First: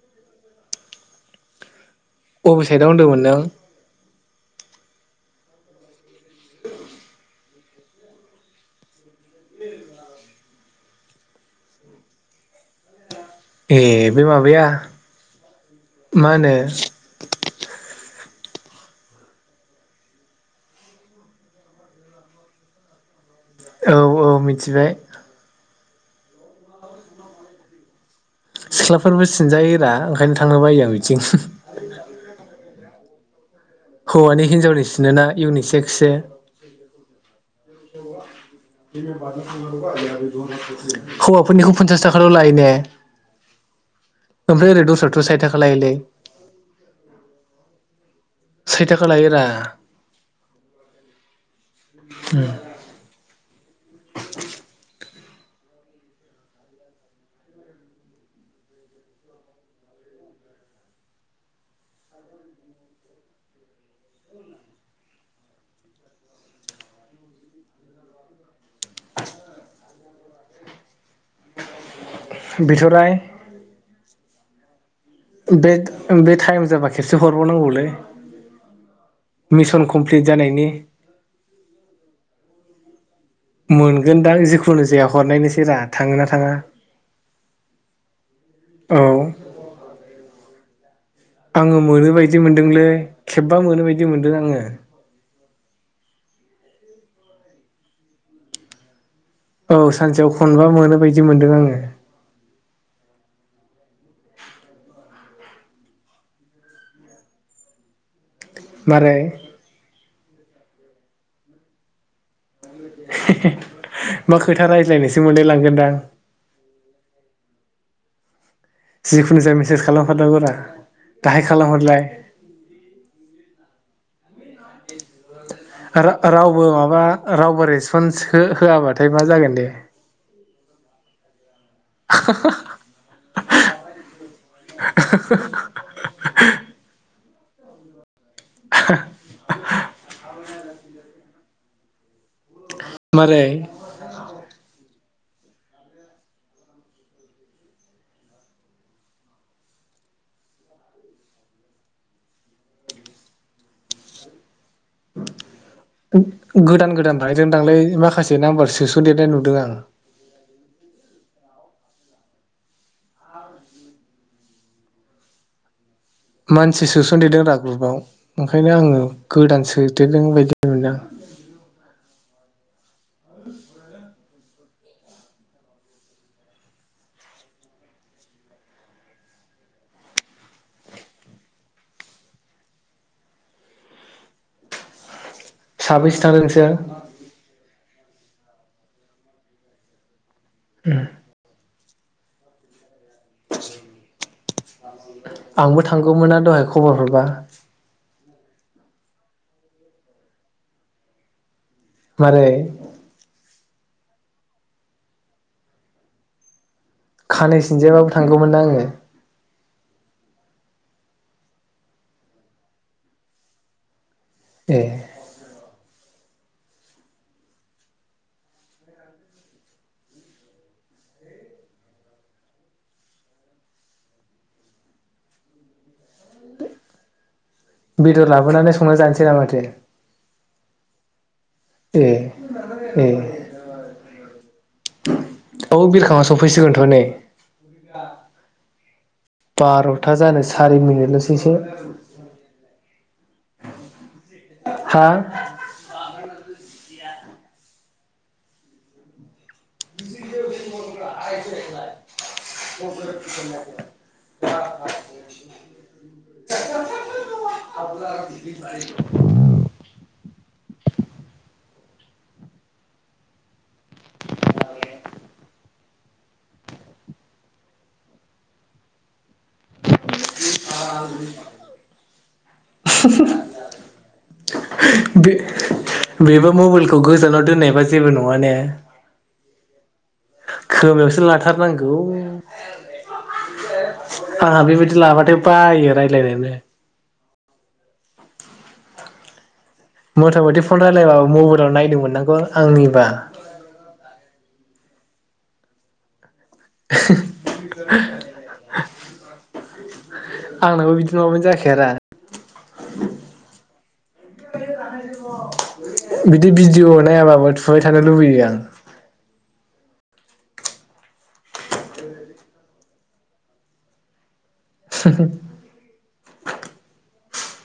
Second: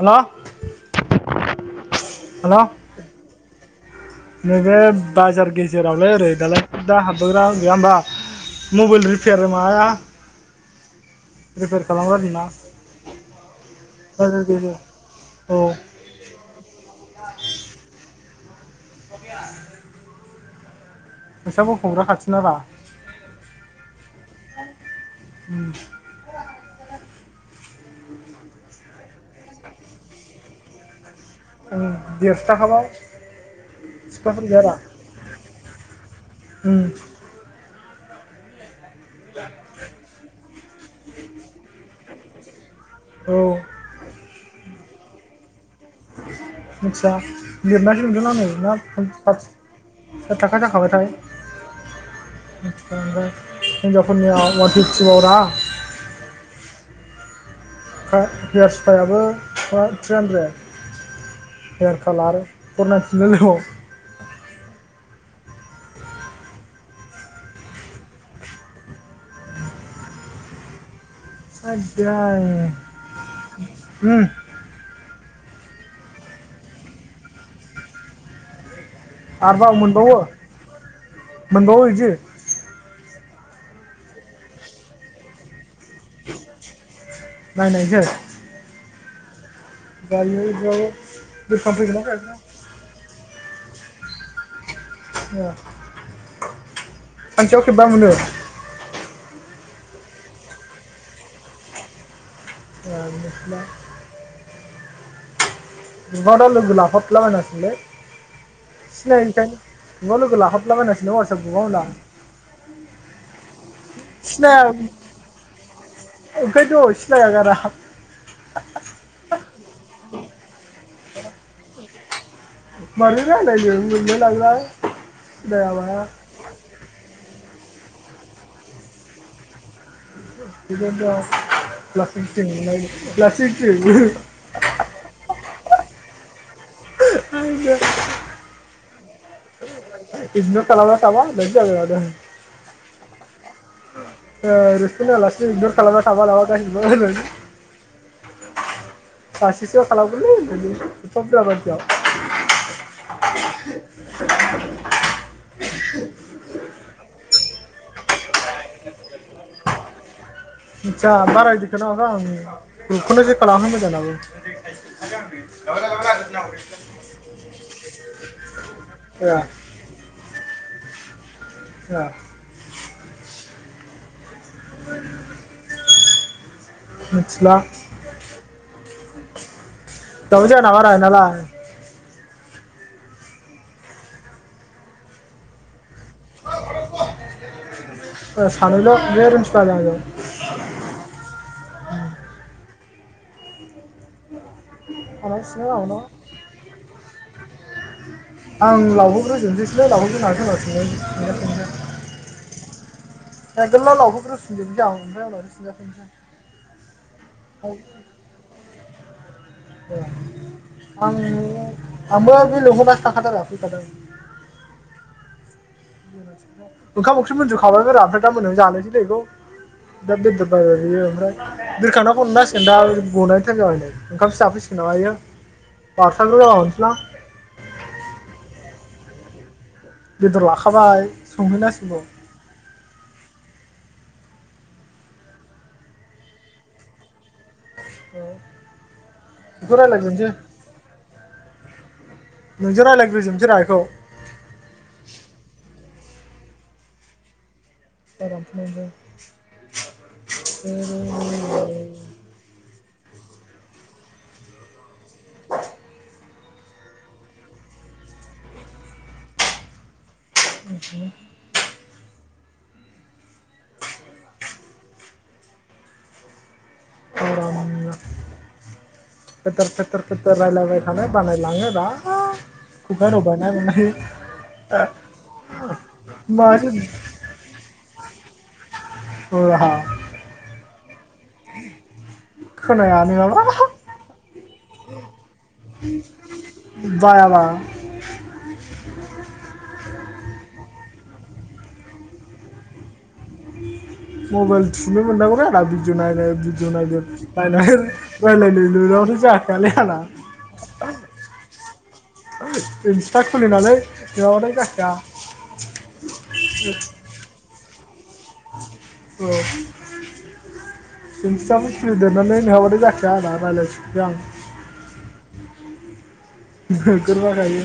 हेल' हेल' अबेसाइदआव होनदोंमोन नों नैबे बाजार गेजेरावलै ओरै दालाय सिदा हाबबोग्रा गैया होमबा मबाइल रिपेयार माबाया रिपेयार खालामग्रा दं ना। ए बे माबाया औ मा होनो [inaudible] नोंसाबो हंग्राखाथि [unintelligible] औ-औ मिथिबाय [inaudible] सिख्लाफोरबो सिनजायोरा ओंखायनो थांनो बायो आं बिदि औ देरस'थागाबाव हौवानि हिनजावनि सिनो ना इउनिसेक्सो उम [unintelligible] हौवाफोरनिखौ फनसास थाखाल' लायो ने। औ। ओेफाय ओरै दस्रा थ' सायद थाख आदसा लिरनाय साइद थाखा लायोरा [unintelligible] थाखा जाखाबायथाय [unintelligible] हिनजावफोरनि आ जरा हो हेयारस्पायाबो टुना थ्रिहानद्रेद हेयार कालार फरनाय [unintelligible] [inaudible] [unintelligible] बिथ'राय [unintelligible] उम बे-बे टाइम जाबा खेबसे हरबावनांगौलै आरोबाव मिसन मोनबावो कमप्लिट जानायनि मोनबावो बिदि मोनगोनदां जिखुनु जाया हरनोसै रा थाङो ना थाङा नायनायजों औ दायो बेयाव गोसोखां आङो फैगोना मोनो बायदि फैयाखै मोनदोंलै खेबबा मोनो बायदि मोनदों आङो [unintelligible] खनसेयाव खेबबा मोनो। औ सानसेयाव खनबा मोनो बायदि मोनदों आङो। [unintelligible] नुबा दा लोगो लाफाफ्लाबायनोसैलै। मारै सिनायो नोंथां। नुबा लोगो लाफाफ्लाबायनो सोलै वाटसएप ग्रुपआव होनदों आं। मा सिनाया खोथा रायज्लायनोसो मोनलायलांगोनदां। ओंखायनोथ' सिनाया [inaudible] जिखुनु जाया मेसेज खालाम हारनांगोरा दाहाय खालामहरलाय। मारै रायलायनो मोनलाय लांङो आं। रा रावबो माबा रावबो रेज रेसपन्स होआबाथाय मा जागोन दे। लासिं सिं लै लासिं सिं। [unintelligible] [unintelligible] [unintelligible] इगनर खालामना थाबा होननायानो जाबाय माथो। मारै? आलासि [unintelligible] बासिसो खालामगोनलै होननानै एफा बुर्जा मानसियाव। गोदान गोदान भाइब जों थांलै माखासे नाम्बार सोस'देरनाय नुदों आं। मिथिया बारायदिखौ [unintelligible] आं ग्रुपखौनो खालामहो [unintelligible] मानसि सोसनदेदों दा ग्रुबाव। ओंखायनो आङो ए गोदान सोदेरदों बायदि मोनदां। [unintelligible] [unintelligible] मिथिला दावजाना [unintelligible] साबैसे थांदो नोंसोर? सानैल' बे [unintelligible] आंजों। उम। [unintelligible] [unintelligible] आंनाव सोंनाय आंबो आंनाव थांगौमोना दहाय खबर हरबा। आं लावबोग्रो जोजोबनोसैलै लावग्रोनाथों होन [inaudible] मारै? ए गोलाव लावग्रोव [unintelligible] सिनजाफनोसै आं। खानाय सोंजाफिनसै सिनजायाबाबो थांगौमोन ना आङो ए आं आंबो बे लिंहरलासो थाखादारा फैखादों ए ओंखाम ओंख्रि मोनजुखाबाय आरो ओमफ्राय दा मोनायाव जानायसैलै बेखौ दा बेदेर बायबाय बियो ओमफ्राय दोरखांखौना हमना होसिगोन दा गनायनि थाखाय जाब नै ओंखामसो जाफैसिगोन नामा इयो बारसांग' जाबा मोनसैलां बेदर लाबोनानै संनो जानोसै ना माथो बेदर लाखाबाय संहैनांसिगौ ए ए औ बिरखाङा सफैसिगोनथ' नै बेखौ बार'था रायज्लायग्रोनोसै जानो सारि मिनिट लसै [unintelligible] नोंजों रायज्लायग्रोजोबसै रा बेखौ हा [inaudible] [inaudible] [unintelligible] [unintelligible] [inaudible] [inaudible] फेथेर फेथेर रायजलायबाय थानो बानायलाङो रा खुगा रुमायनाय बे [unintelligible] बेबो माथो मबाइलखौ गोजानाव दोननायबा जेबो नङा ने औ हा खोमायावसो लाथारनांगौ खोनाया नोङाबा आहा बेबायदि लाबाथाय बायो रायज्लायनोनो मा मथा मथि फन रायलायबाबो मबाइलाव नायनो मोनांगौ आंनिबा मबाइल थुनो मोननांगौरा आ भिदिअ नायलाय नायद बाय रायलायनो मोनाबाथ' जाखायालै थाना आंनाबो बिदि नङाबानो जाखाया रा‌‌ इन्स्टा खुलिनानै नङाबाथाय जाखाया बिदि भिडिअ नायाबाबो थुबाय थानो लुबैयो‌‌ आं इन्सता [unintelligible] नंङाबाथाय जाखाया आंना‌ नायलाय‌‌ निसैसो‌ आं [unintelligible] नोगोर बाखायो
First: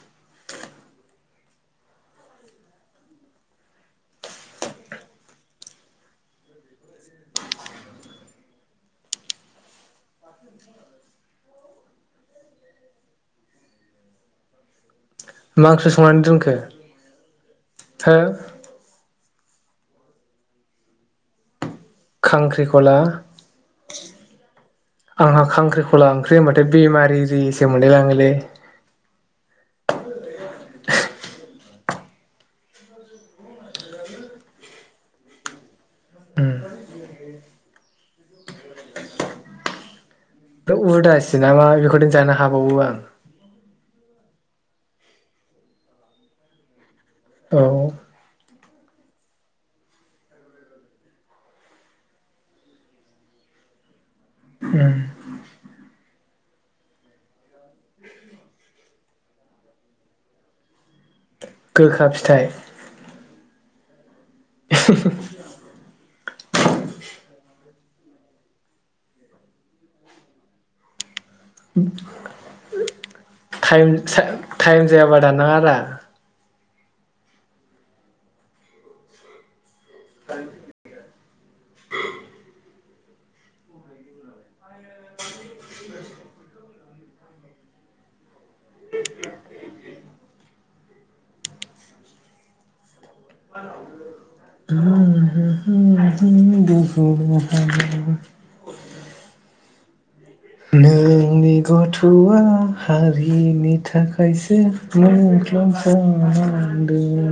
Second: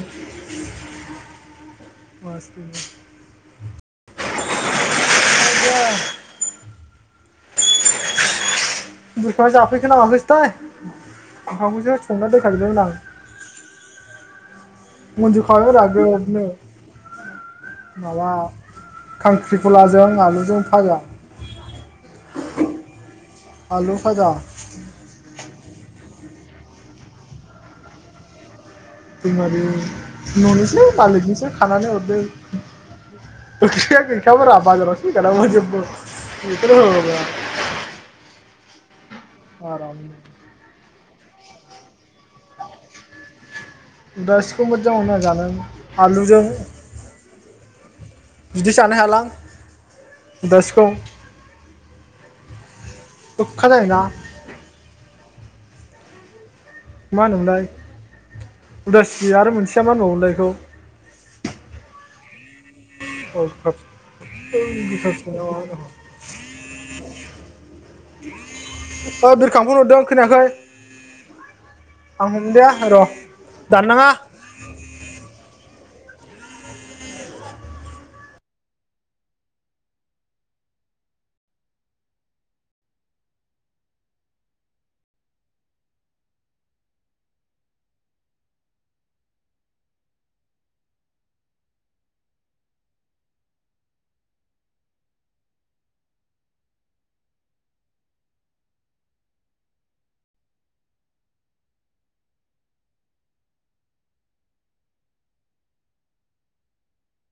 मासतिनि [inaudible] मोसौआ जाफैखो ना माखोसोथाय ओंखाम खौसो संना दोनखा जोबबायमोन आं मा मन्जुबखाबायरा ओंख्रि संनानै ग्रोब नो‌ दोनखो हो माबा खांख्रिखलाजों आलुजों फाजा खांख्रिखला आलु फाजा खला ओंख्रि होनबथाय बेमारि रि सो मोनलाय लाङोलै [unintelligible] मालिक निसो खानानै हरदों ओंख्रिया गैखाया मोन रा बाजारावसो [unintelligible] उम बेखौनो [unintelligible] आराम बे उदासि नामा बेखौदेन‌ जानो हाबावो आं उदासिखौ मोजां हुना जानों आलुजों औ बिदि जानो हायालां उदासिखौ गोखखा जायोना [unintelligible] मा होनो मोनलाय [inaudible] उदासि आरो मोनसेया मा होनबावो मोनलाय बेखौ गोखा फिथाइ [unintelligible] [unintelligible] बिरखां फन हरदों खोनायाखै आं हमदिया र' टाइम दाननाङा सा टाइम जायाबा दान नाङा रा टाइम [inaudible] [unintelligible] नोंनि गथ'आ हारिनि थाखायसो मुंख्ल सदों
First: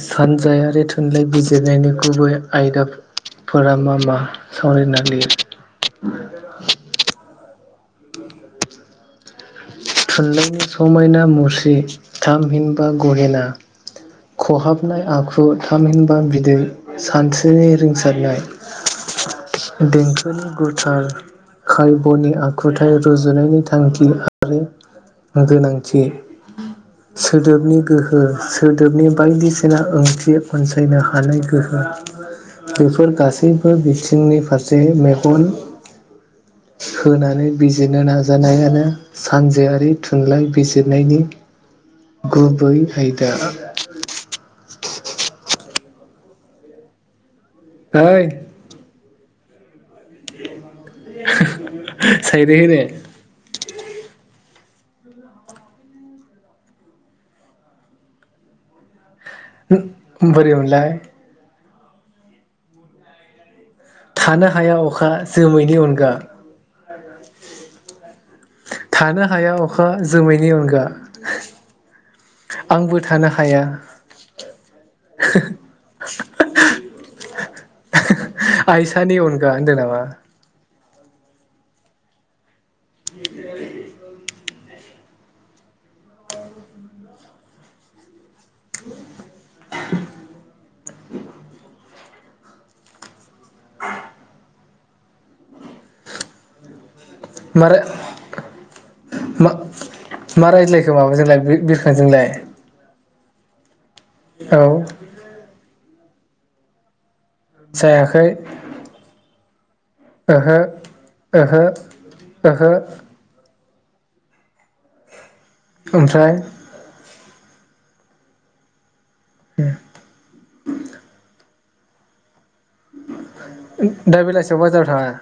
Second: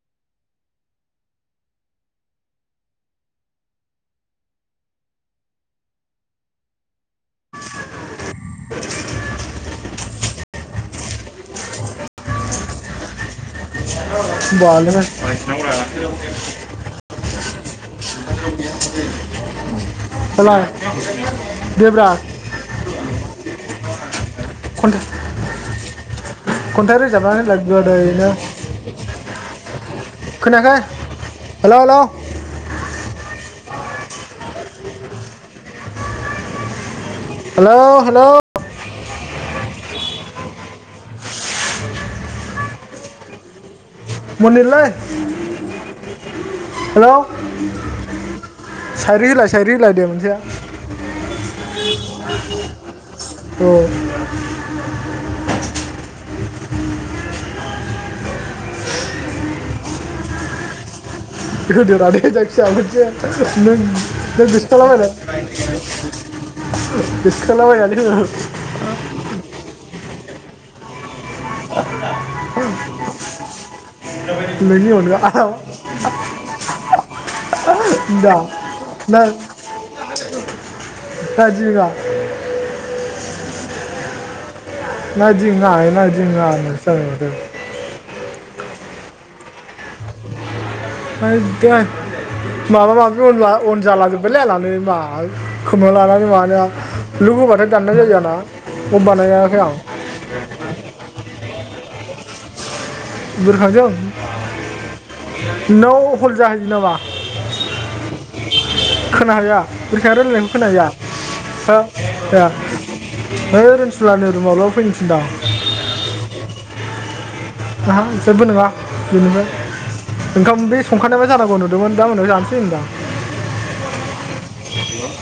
सानजायारि थुनलाइ बिजिरनायनि गुबै आयदाफोरा मा मा सावरायना लिर [inaudible] थुनलाइनि समायना मुस्रि थामहिनबा गहेना खहाबनाय आखु थामहिनबा होमबालाय बिदै सानस्रि [unintelligible] देंखोनि गोथार दे ब्रा खायबनि आखुथाय रुजुनायनि थांखि आरो कन्टेक गोनांथि खन्थाइ रोजाबना होलाय सोदोबनि गोहो गोदैनो नि बायदिसिना ओंथि खोनायाखै अनसायनो हानाय गोहो हेलौ हेलौ बेफोर गासैबो बिथिंनि फारसे मेगन होनानै हेलौ बिजिरनो हेलौ नाजानायानो सानजोआरि थुनलाइ बिजिरनायनि गुबै आयदा [inaudible] मनिनलै हेलौ ओइ सारि होलाय सायरि होलाय दे मोनजाया साइरि होनो औ [inaudible] बोरै मोनलाय होदोरा बिदिनो जायखिया मोनसे नों नों थानो हाया बिसकल अखा जोमैनि अनगा बिसकलाबायलाय। [inaudible] थानो हाया अखा जोमैनि अनगा आंबो थानो हाया नोंनि अनगा आइसानि अनगा होनदों नामा [inaudible] [inaudible] नङा इदि नङा [inaudible] माबा माबिन अन जाला जोब्बायलाय लानानै मा खोमा लानानै मानाया। लग होबाथाय मारा दाननाय जायो आंना लग मा बानायाखै आं। थाजोंलाय बोरखांजों औ नोंनाव खल जाहैदों नामा? जायाखै। रोखा रायलायनायखौ ओहो खोना हैया ओहो हो। ओहो सिलानि रुमावाबबो फैनो थिनदां ओमफ्राय जेबो नङा बेनिफ्राय ओंखाम बे संखानायबा जानांगौ न मोन दा मोनायाव होनदां दा बेलासियाव बाजार थाङा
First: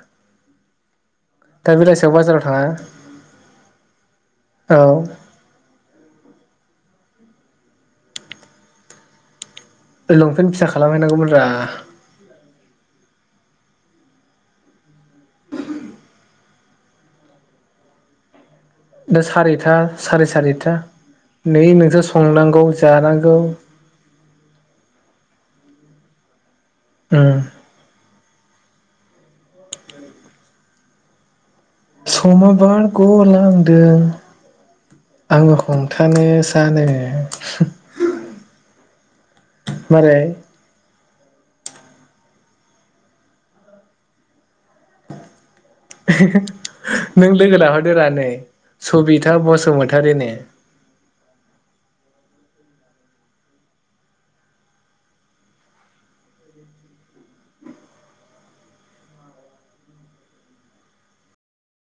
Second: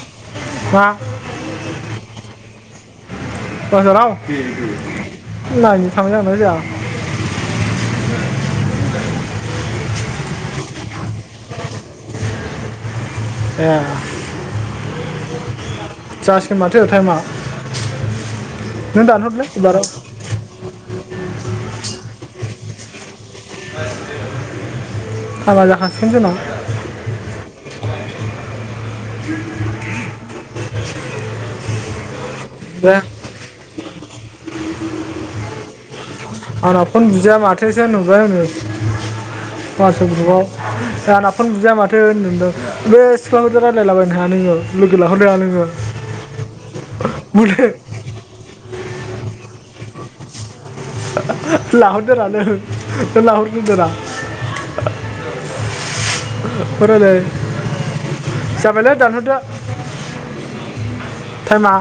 मा दा बेलासियाव बाजाराव थाङा? बाजाराव! औ नायनि थांनाय जाना जाया- ओइ लंपेन्ट फिसा खालामहैनांगौमोन रा ए जासिगोन माथो टाइमा नों दा दानहरलै सारिथा एबाराव साराय सारिथा नै नोंसोर संनांगौ जानांगौ हाबा जाखासिनो दोन' उम [inaudible] समा दे बारग लांदों आङोखौ आंना फन बुजाया माथोसो नुबाय होनो वाटसप मारै ग्रुपआव आं फन बुजया माथो होनदोंदों बे सिख्लाफोरजों रायलायला बायनो हाया नोङो लोगो लाहरनो हाया नोङो नों लोगो बुले लाहरदो रा नै सबिता बसुमतारि नो लाहरदो रा नों लाहरग्रोदो रा फरायायलाय जाबायलै दानहरदो टाइमा